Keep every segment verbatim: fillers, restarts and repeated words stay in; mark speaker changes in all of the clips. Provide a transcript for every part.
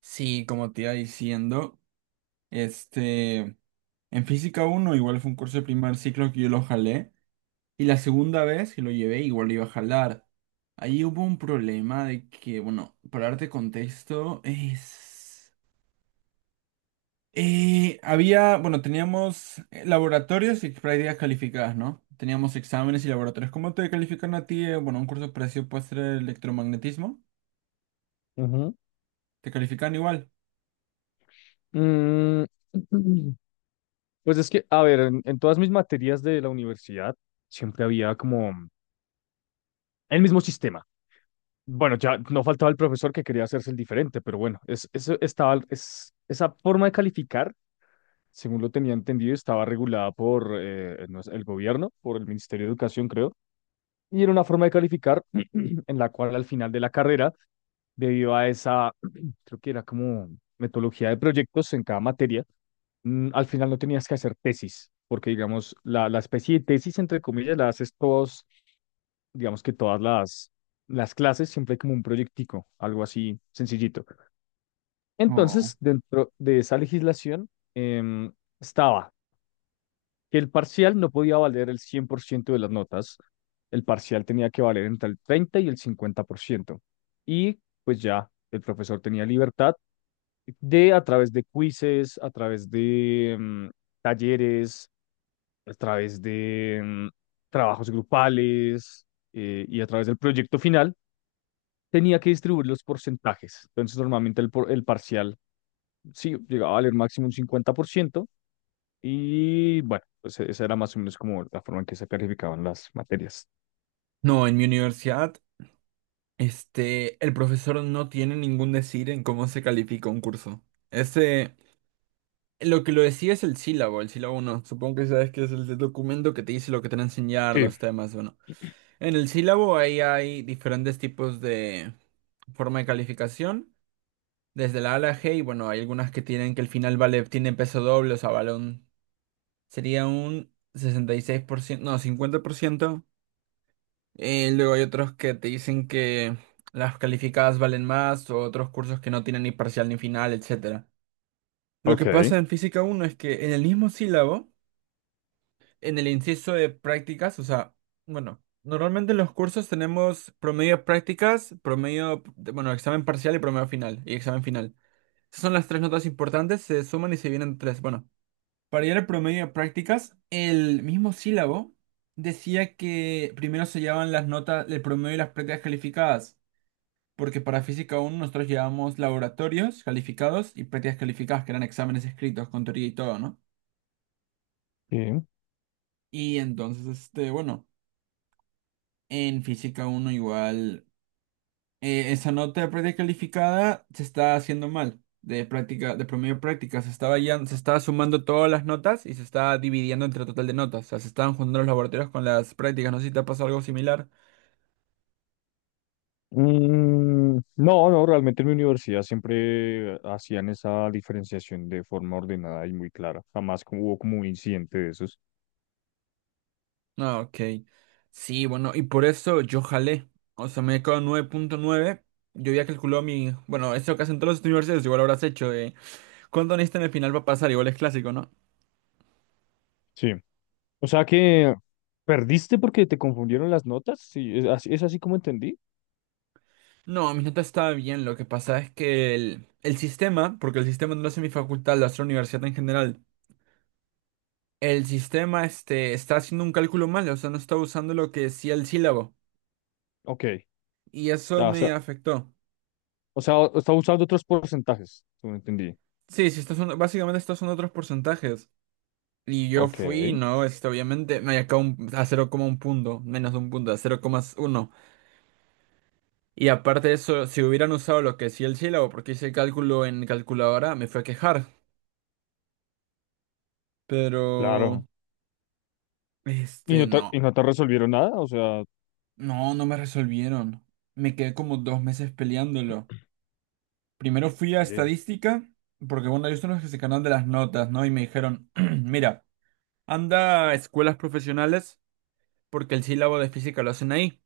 Speaker 1: Sí, como te iba diciendo, este, en física uno igual fue un curso de primer ciclo que yo lo jalé y la segunda vez que lo llevé igual lo iba a jalar. Ahí hubo un problema de que, bueno, para darte contexto, es... eh, había, bueno, teníamos eh, laboratorios y prácticas calificadas, ¿no? Teníamos exámenes y laboratorios. ¿Cómo te califican a ti? eh, Bueno, un curso parecido puede ser electromagnetismo.
Speaker 2: Ujú.
Speaker 1: ¿Te califican igual?
Speaker 2: Mm, pues es que, a ver, en, en todas mis materias de la universidad siempre había como el mismo sistema. Bueno, ya no faltaba el profesor que quería hacerse el diferente, pero bueno, es, eso estaba, es, esa forma de calificar, según lo tenía entendido, estaba regulada por eh, no sé, el gobierno, por el Ministerio de Educación, creo, y era una forma de calificar en la cual al final de la carrera, debido a esa, creo que era como metodología de proyectos en cada materia. Mm, al final no tenías que hacer tesis, porque digamos, la, la especie de tesis, entre comillas, la haces todos, digamos que todas las, las clases, siempre hay como un proyectico, algo así sencillito.
Speaker 1: Oh.
Speaker 2: Entonces, dentro de esa legislación em, estaba que el parcial no podía valer el cien por ciento de las notas. El parcial tenía que valer entre el treinta y el cincuenta por ciento. Y pues ya el profesor tenía libertad de, a través de quizzes, a través de... em, talleres, a través de mm, trabajos grupales eh, y a través del proyecto final, tenía que distribuir los porcentajes. Entonces, normalmente el, por- el parcial, sí, llegaba a valer máximo un cincuenta por ciento, y bueno, pues e, esa era más o menos como la forma en que se calificaban las materias.
Speaker 1: No, en mi universidad. Este, el profesor no tiene ningún decir en cómo se califica un curso. Ese, lo que lo decía es el sílabo, el sílabo uno. Supongo que sabes que es el documento que te dice lo que te van a enseñar,
Speaker 2: Sí,
Speaker 1: los temas, bueno. En el sílabo ahí hay diferentes tipos de forma de calificación, desde la A a la G, y bueno, hay algunas que tienen que el final vale, tiene peso doble, o sea, vale un, sería un sesenta y seis por ciento, no, cincuenta por ciento. Eh, luego hay otros que te dicen que las calificadas valen más o otros cursos que no tienen ni parcial ni final, etcétera. Lo que
Speaker 2: ok.
Speaker 1: pasa en física uno es que en el mismo sílabo, en el inciso de prácticas, o sea, bueno, normalmente en los cursos tenemos promedio de prácticas, promedio, de- bueno, examen parcial y promedio final, y examen final. Esas son las tres notas importantes, se suman y se vienen tres. Bueno, para llegar al promedio de prácticas, el mismo sílabo decía que primero se llevaban las notas, el promedio y las prácticas calificadas. Porque para Física uno nosotros llevamos laboratorios calificados y prácticas calificadas, que eran exámenes escritos con teoría y todo, ¿no?
Speaker 2: Sí.
Speaker 1: Y entonces, este, bueno, en Física uno igual, eh, esa nota de práctica calificada se está haciendo mal. De práctica, de promedio de práctica, se estaba ya, se estaba sumando todas las notas y se está dividiendo entre el total de notas. O sea, se estaban juntando los laboratorios con las prácticas. No sé si te ha pasado algo similar.
Speaker 2: Mm, no, no, realmente en mi universidad siempre hacían esa diferenciación de forma ordenada y muy clara. Jamás como- hubo como un incidente de esos.
Speaker 1: Ah, ok. Sí, bueno, y por eso yo jalé. O sea, me quedó nueve punto nueve. Yo había calculado mi. Bueno, eso que hacen todos los universitarios, igual habrás hecho. Eh, ¿cuánto necesitan al final para pasar? Igual es clásico, ¿no?
Speaker 2: Sí. O sea que perdiste porque te confundieron las notas. Sí, es así, es así como entendí.
Speaker 1: No, mi nota estaba bien. Lo que pasa es que el, el sistema, porque el sistema no lo hace mi facultad, lo hace la universidad en general. El sistema este, está haciendo un cálculo mal, o sea, no está usando lo que decía el sílabo.
Speaker 2: Ok.
Speaker 1: Y eso
Speaker 2: Ah, o sea,
Speaker 1: me afectó.
Speaker 2: o sea, o- está usando otros porcentajes. Como entendí.
Speaker 1: Sí, sí, estos son, básicamente estos son otros porcentajes. Y yo
Speaker 2: Ok,
Speaker 1: fui, no, este, obviamente, me acá un- a cero, un punto, menos de un punto, a cero coma uno. Y aparte de eso, si hubieran usado lo que decía el sílabo, porque hice cálculo en calculadora, me fue a quejar. Pero,
Speaker 2: claro. ¿Y
Speaker 1: este,
Speaker 2: no te,
Speaker 1: no,
Speaker 2: y no te resolvieron nada? O sea,
Speaker 1: no, no me resolvieron. Me quedé como dos meses peleándolo. Primero fui a
Speaker 2: oye,
Speaker 1: estadística, porque bueno, ellos son los que se encargan de las notas, ¿no? Y me dijeron, mira, anda a escuelas profesionales, porque el sílabo de física lo hacen ahí.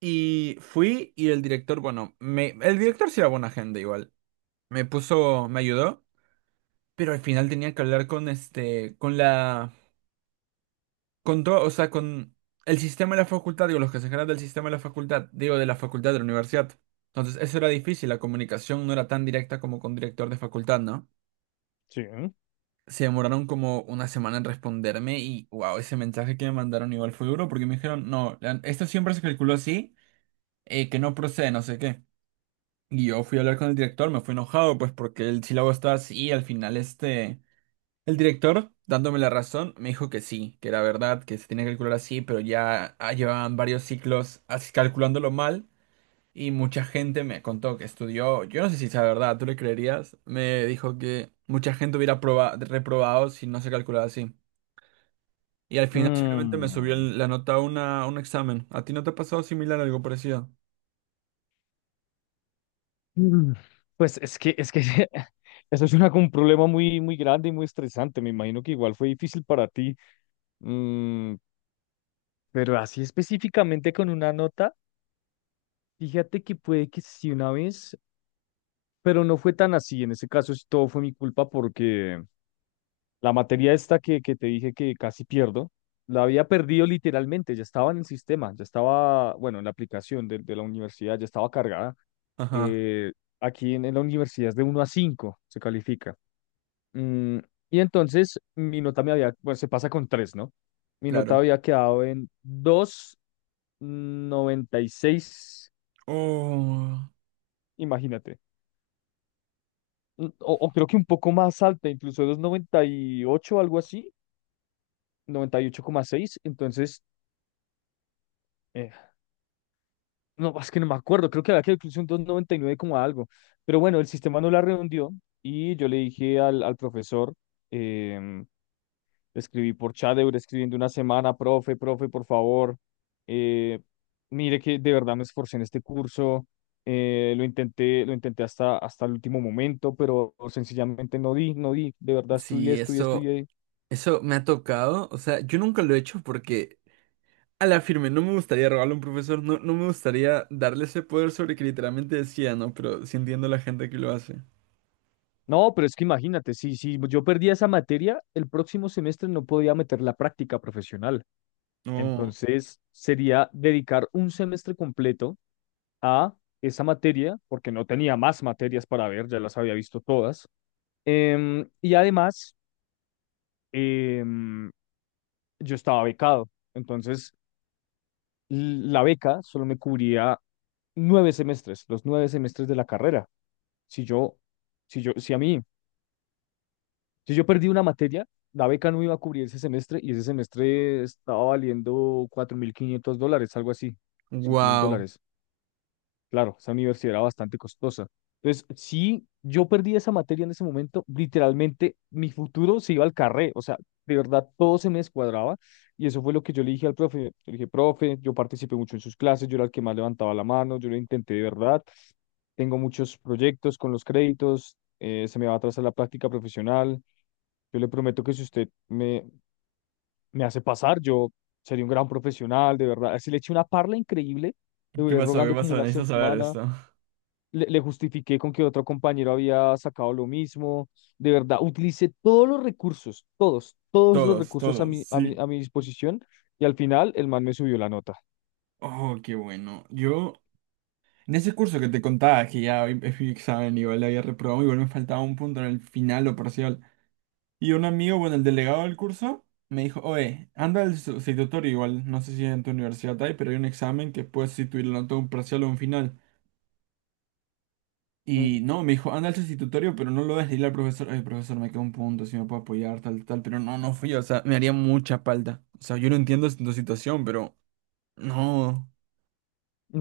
Speaker 1: Y fui y el director, bueno, me, el director sí era buena gente igual. Me puso, me ayudó, pero al final tenía que hablar con este, con la, con todo, o sea, con el sistema de la facultad, digo, los que se encargan del sistema de la facultad, digo, de la facultad de la universidad. Entonces, eso era difícil, la comunicación no era tan directa como con director de facultad, ¿no?
Speaker 2: sí, ¿eh?
Speaker 1: Se demoraron como una semana en responderme y, wow, ese mensaje que me mandaron igual fue duro porque me dijeron, no, la- esto siempre se calculó así, eh, que no procede, no sé qué. Y yo fui a hablar con el director, me fui enojado, pues porque el sílabo estaba así, y al final este... El director, dándome la razón, me dijo que sí, que era verdad, que se tenía que calcular así, pero ya ah, llevaban varios ciclos así calculándolo mal, y mucha gente me contó que estudió, yo no sé si sea verdad, ¿tú le creerías? Me dijo que mucha gente hubiera proba- reprobado si no se calculaba así. Y al final simplemente me subió
Speaker 2: Mm.
Speaker 1: el- la nota a una, a un examen. ¿A ti no te ha pasado similar algo parecido?
Speaker 2: Mm, Pues es que, es que eso es una, un problema muy, muy grande y muy estresante. Me imagino que igual fue difícil para ti. Mm, pero así específicamente con una nota, fíjate que puede que sí una vez. Pero no fue tan así. En ese caso, sí, todo fue mi culpa porque la materia esta que, que te dije que casi pierdo, la había perdido literalmente. Ya estaba en el sistema, ya estaba, bueno, en la aplicación de, de la universidad, ya estaba cargada.
Speaker 1: Ajá,
Speaker 2: Eh, Aquí en, en la universidad es de uno a cinco se califica. Mm, y entonces mi nota me había, bueno, se pasa con tres, ¿no? Mi nota
Speaker 1: claro.
Speaker 2: había quedado en dos noventa y seis,
Speaker 1: Oh,
Speaker 2: imagínate. Mm, O, o creo que un poco más alta, incluso dos noventa y ocho, algo así, noventa y ocho coma seis. Entonces, eh, no, es que no me acuerdo. Creo que había que incluso un doscientos noventa y nueve como algo. Pero bueno, el sistema no la redondeó y yo le dije al, al profesor, eh, escribí por chat, duré escribiendo una semana. Profe, profe, por favor, eh, mire que de verdad me esforcé en este curso. Eh, lo intenté, lo intenté hasta, hasta el último momento, pero sencillamente no di, no di. De verdad estudié,
Speaker 1: sí,
Speaker 2: estudié,
Speaker 1: eso.
Speaker 2: estudié.
Speaker 1: Eso me ha tocado, o sea, yo nunca lo he hecho porque a la firme no me gustaría robarle a un profesor, no, no me gustaría darle ese poder sobre que literalmente decía, ¿no? Pero sí entiendo a la gente que lo hace.
Speaker 2: No, pero es que imagínate, si, si yo perdía esa materia, el próximo semestre no podía meter la práctica profesional.
Speaker 1: No,
Speaker 2: Entonces sería dedicar un semestre completo a esa materia, porque no tenía más materias para ver, ya las había visto todas. Em, y además, em, yo estaba becado. Entonces, l- la beca solo me cubría nueve semestres, los nueve semestres de la carrera. Si yo, si yo, si a mí Si yo perdí una materia, la beca no me iba a cubrir ese semestre, y ese semestre estaba valiendo cuatro mil quinientos dólares, algo así, cinco mil
Speaker 1: wow.
Speaker 2: dólares. Claro, esa universidad era bastante costosa. Entonces, si yo perdí esa materia en ese momento, literalmente mi futuro se iba al carré. O sea, de verdad todo se me descuadraba, y eso fue lo que yo le dije al profe. Yo le dije, profe, yo participé mucho en sus clases, yo era el que más levantaba la mano, yo lo intenté de verdad, tengo muchos proyectos con los créditos, eh, se me va a atrasar la práctica profesional. Yo le prometo que si usted me, me hace pasar, yo sería un gran profesional, de verdad. Si le eché una parla increíble, le
Speaker 1: ¿Qué
Speaker 2: duré
Speaker 1: pasó? ¿Qué
Speaker 2: rogando como
Speaker 1: pasó?
Speaker 2: una
Speaker 1: Necesito saber
Speaker 2: semana,
Speaker 1: esto.
Speaker 2: le, le justifiqué con que otro compañero había sacado lo mismo. De verdad, utilicé todos los recursos, todos, todos los
Speaker 1: Todos,
Speaker 2: recursos a
Speaker 1: todos,
Speaker 2: mi, a mi,
Speaker 1: sí.
Speaker 2: a mi disposición, y al final el man me subió la nota.
Speaker 1: Oh, qué bueno. Yo, en ese curso que te contaba, que ya hoy es mi examen, igual le había reprobado, igual me faltaba un punto en el final o parcial. Y un amigo, bueno, el delegado del curso, me dijo, oye, anda al sustitutorio igual, no sé si en tu universidad hay, pero hay un examen que puedes sustituirlo la nota un parcial o un final.
Speaker 2: Mm,
Speaker 1: Y no, me dijo, anda al sustitutorio, pero no lo dejes dile al profesor, oye, profesor, me queda un punto, si me puedo apoyar, tal, tal, pero no, no fui, o sea, me haría mucha falta. O sea, yo no entiendo tu situación, pero no,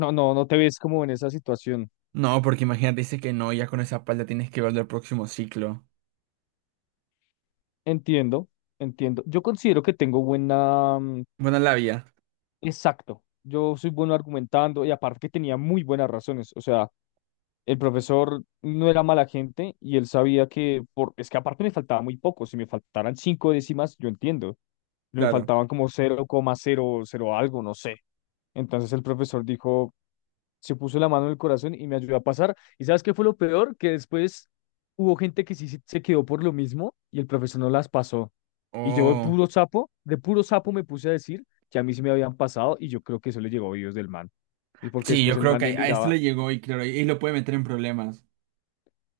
Speaker 2: No, no, no te ves como en esa situación.
Speaker 1: no, porque imagínate, dice que no, ya con esa falta tienes que ver el próximo ciclo.
Speaker 2: Entiendo, entiendo. Yo considero que tengo buena, mm,
Speaker 1: Buena labia,
Speaker 2: Exacto. Yo soy bueno argumentando, y aparte que tenía muy buenas razones. O sea, el profesor no era mala gente, y él sabía que por... Es que aparte me faltaba muy poco. Si me faltaran cinco décimas, yo entiendo. Pero me
Speaker 1: claro.
Speaker 2: faltaban como cero cero coma cero cero algo, no sé. Entonces el profesor dijo, se puso la mano en el corazón y me ayudó a pasar. ¿Y sabes qué fue lo peor? Que después hubo gente que sí se se quedó por lo mismo y el profesor no las pasó. Y yo de
Speaker 1: Oh,
Speaker 2: puro sapo, de puro sapo me puse a decir que a mí sí me habían pasado, y yo creo que eso le llegó a oídos del man. Y porque
Speaker 1: sí,
Speaker 2: después
Speaker 1: yo
Speaker 2: el
Speaker 1: creo
Speaker 2: man
Speaker 1: que
Speaker 2: me
Speaker 1: a a este
Speaker 2: miraba.
Speaker 1: le llegó y claro, y y lo puede meter en problemas.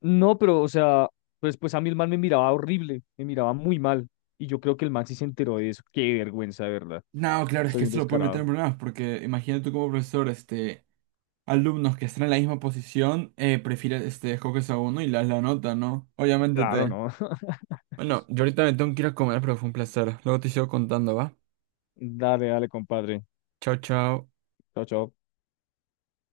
Speaker 2: No, pero o sea, pues, pues a mí el man me miraba horrible, me miraba muy mal. Y yo creo que el man sí se enteró de eso. Qué vergüenza, de verdad.
Speaker 1: No, claro, es que
Speaker 2: Soy un
Speaker 1: eso lo puede meter
Speaker 2: descarado.
Speaker 1: en problemas, porque imagínate tú como profesor, este, alumnos que están en la misma posición, eh, prefieres, este, escoges a uno y le das la nota, ¿no? Obviamente
Speaker 2: Claro,
Speaker 1: te...
Speaker 2: ¿no?
Speaker 1: Bueno, yo ahorita me tengo que ir a comer, pero fue un placer. Luego te sigo contando, ¿va?
Speaker 2: Dale, dale, compadre.
Speaker 1: Chao, chao.
Speaker 2: Chao, chao.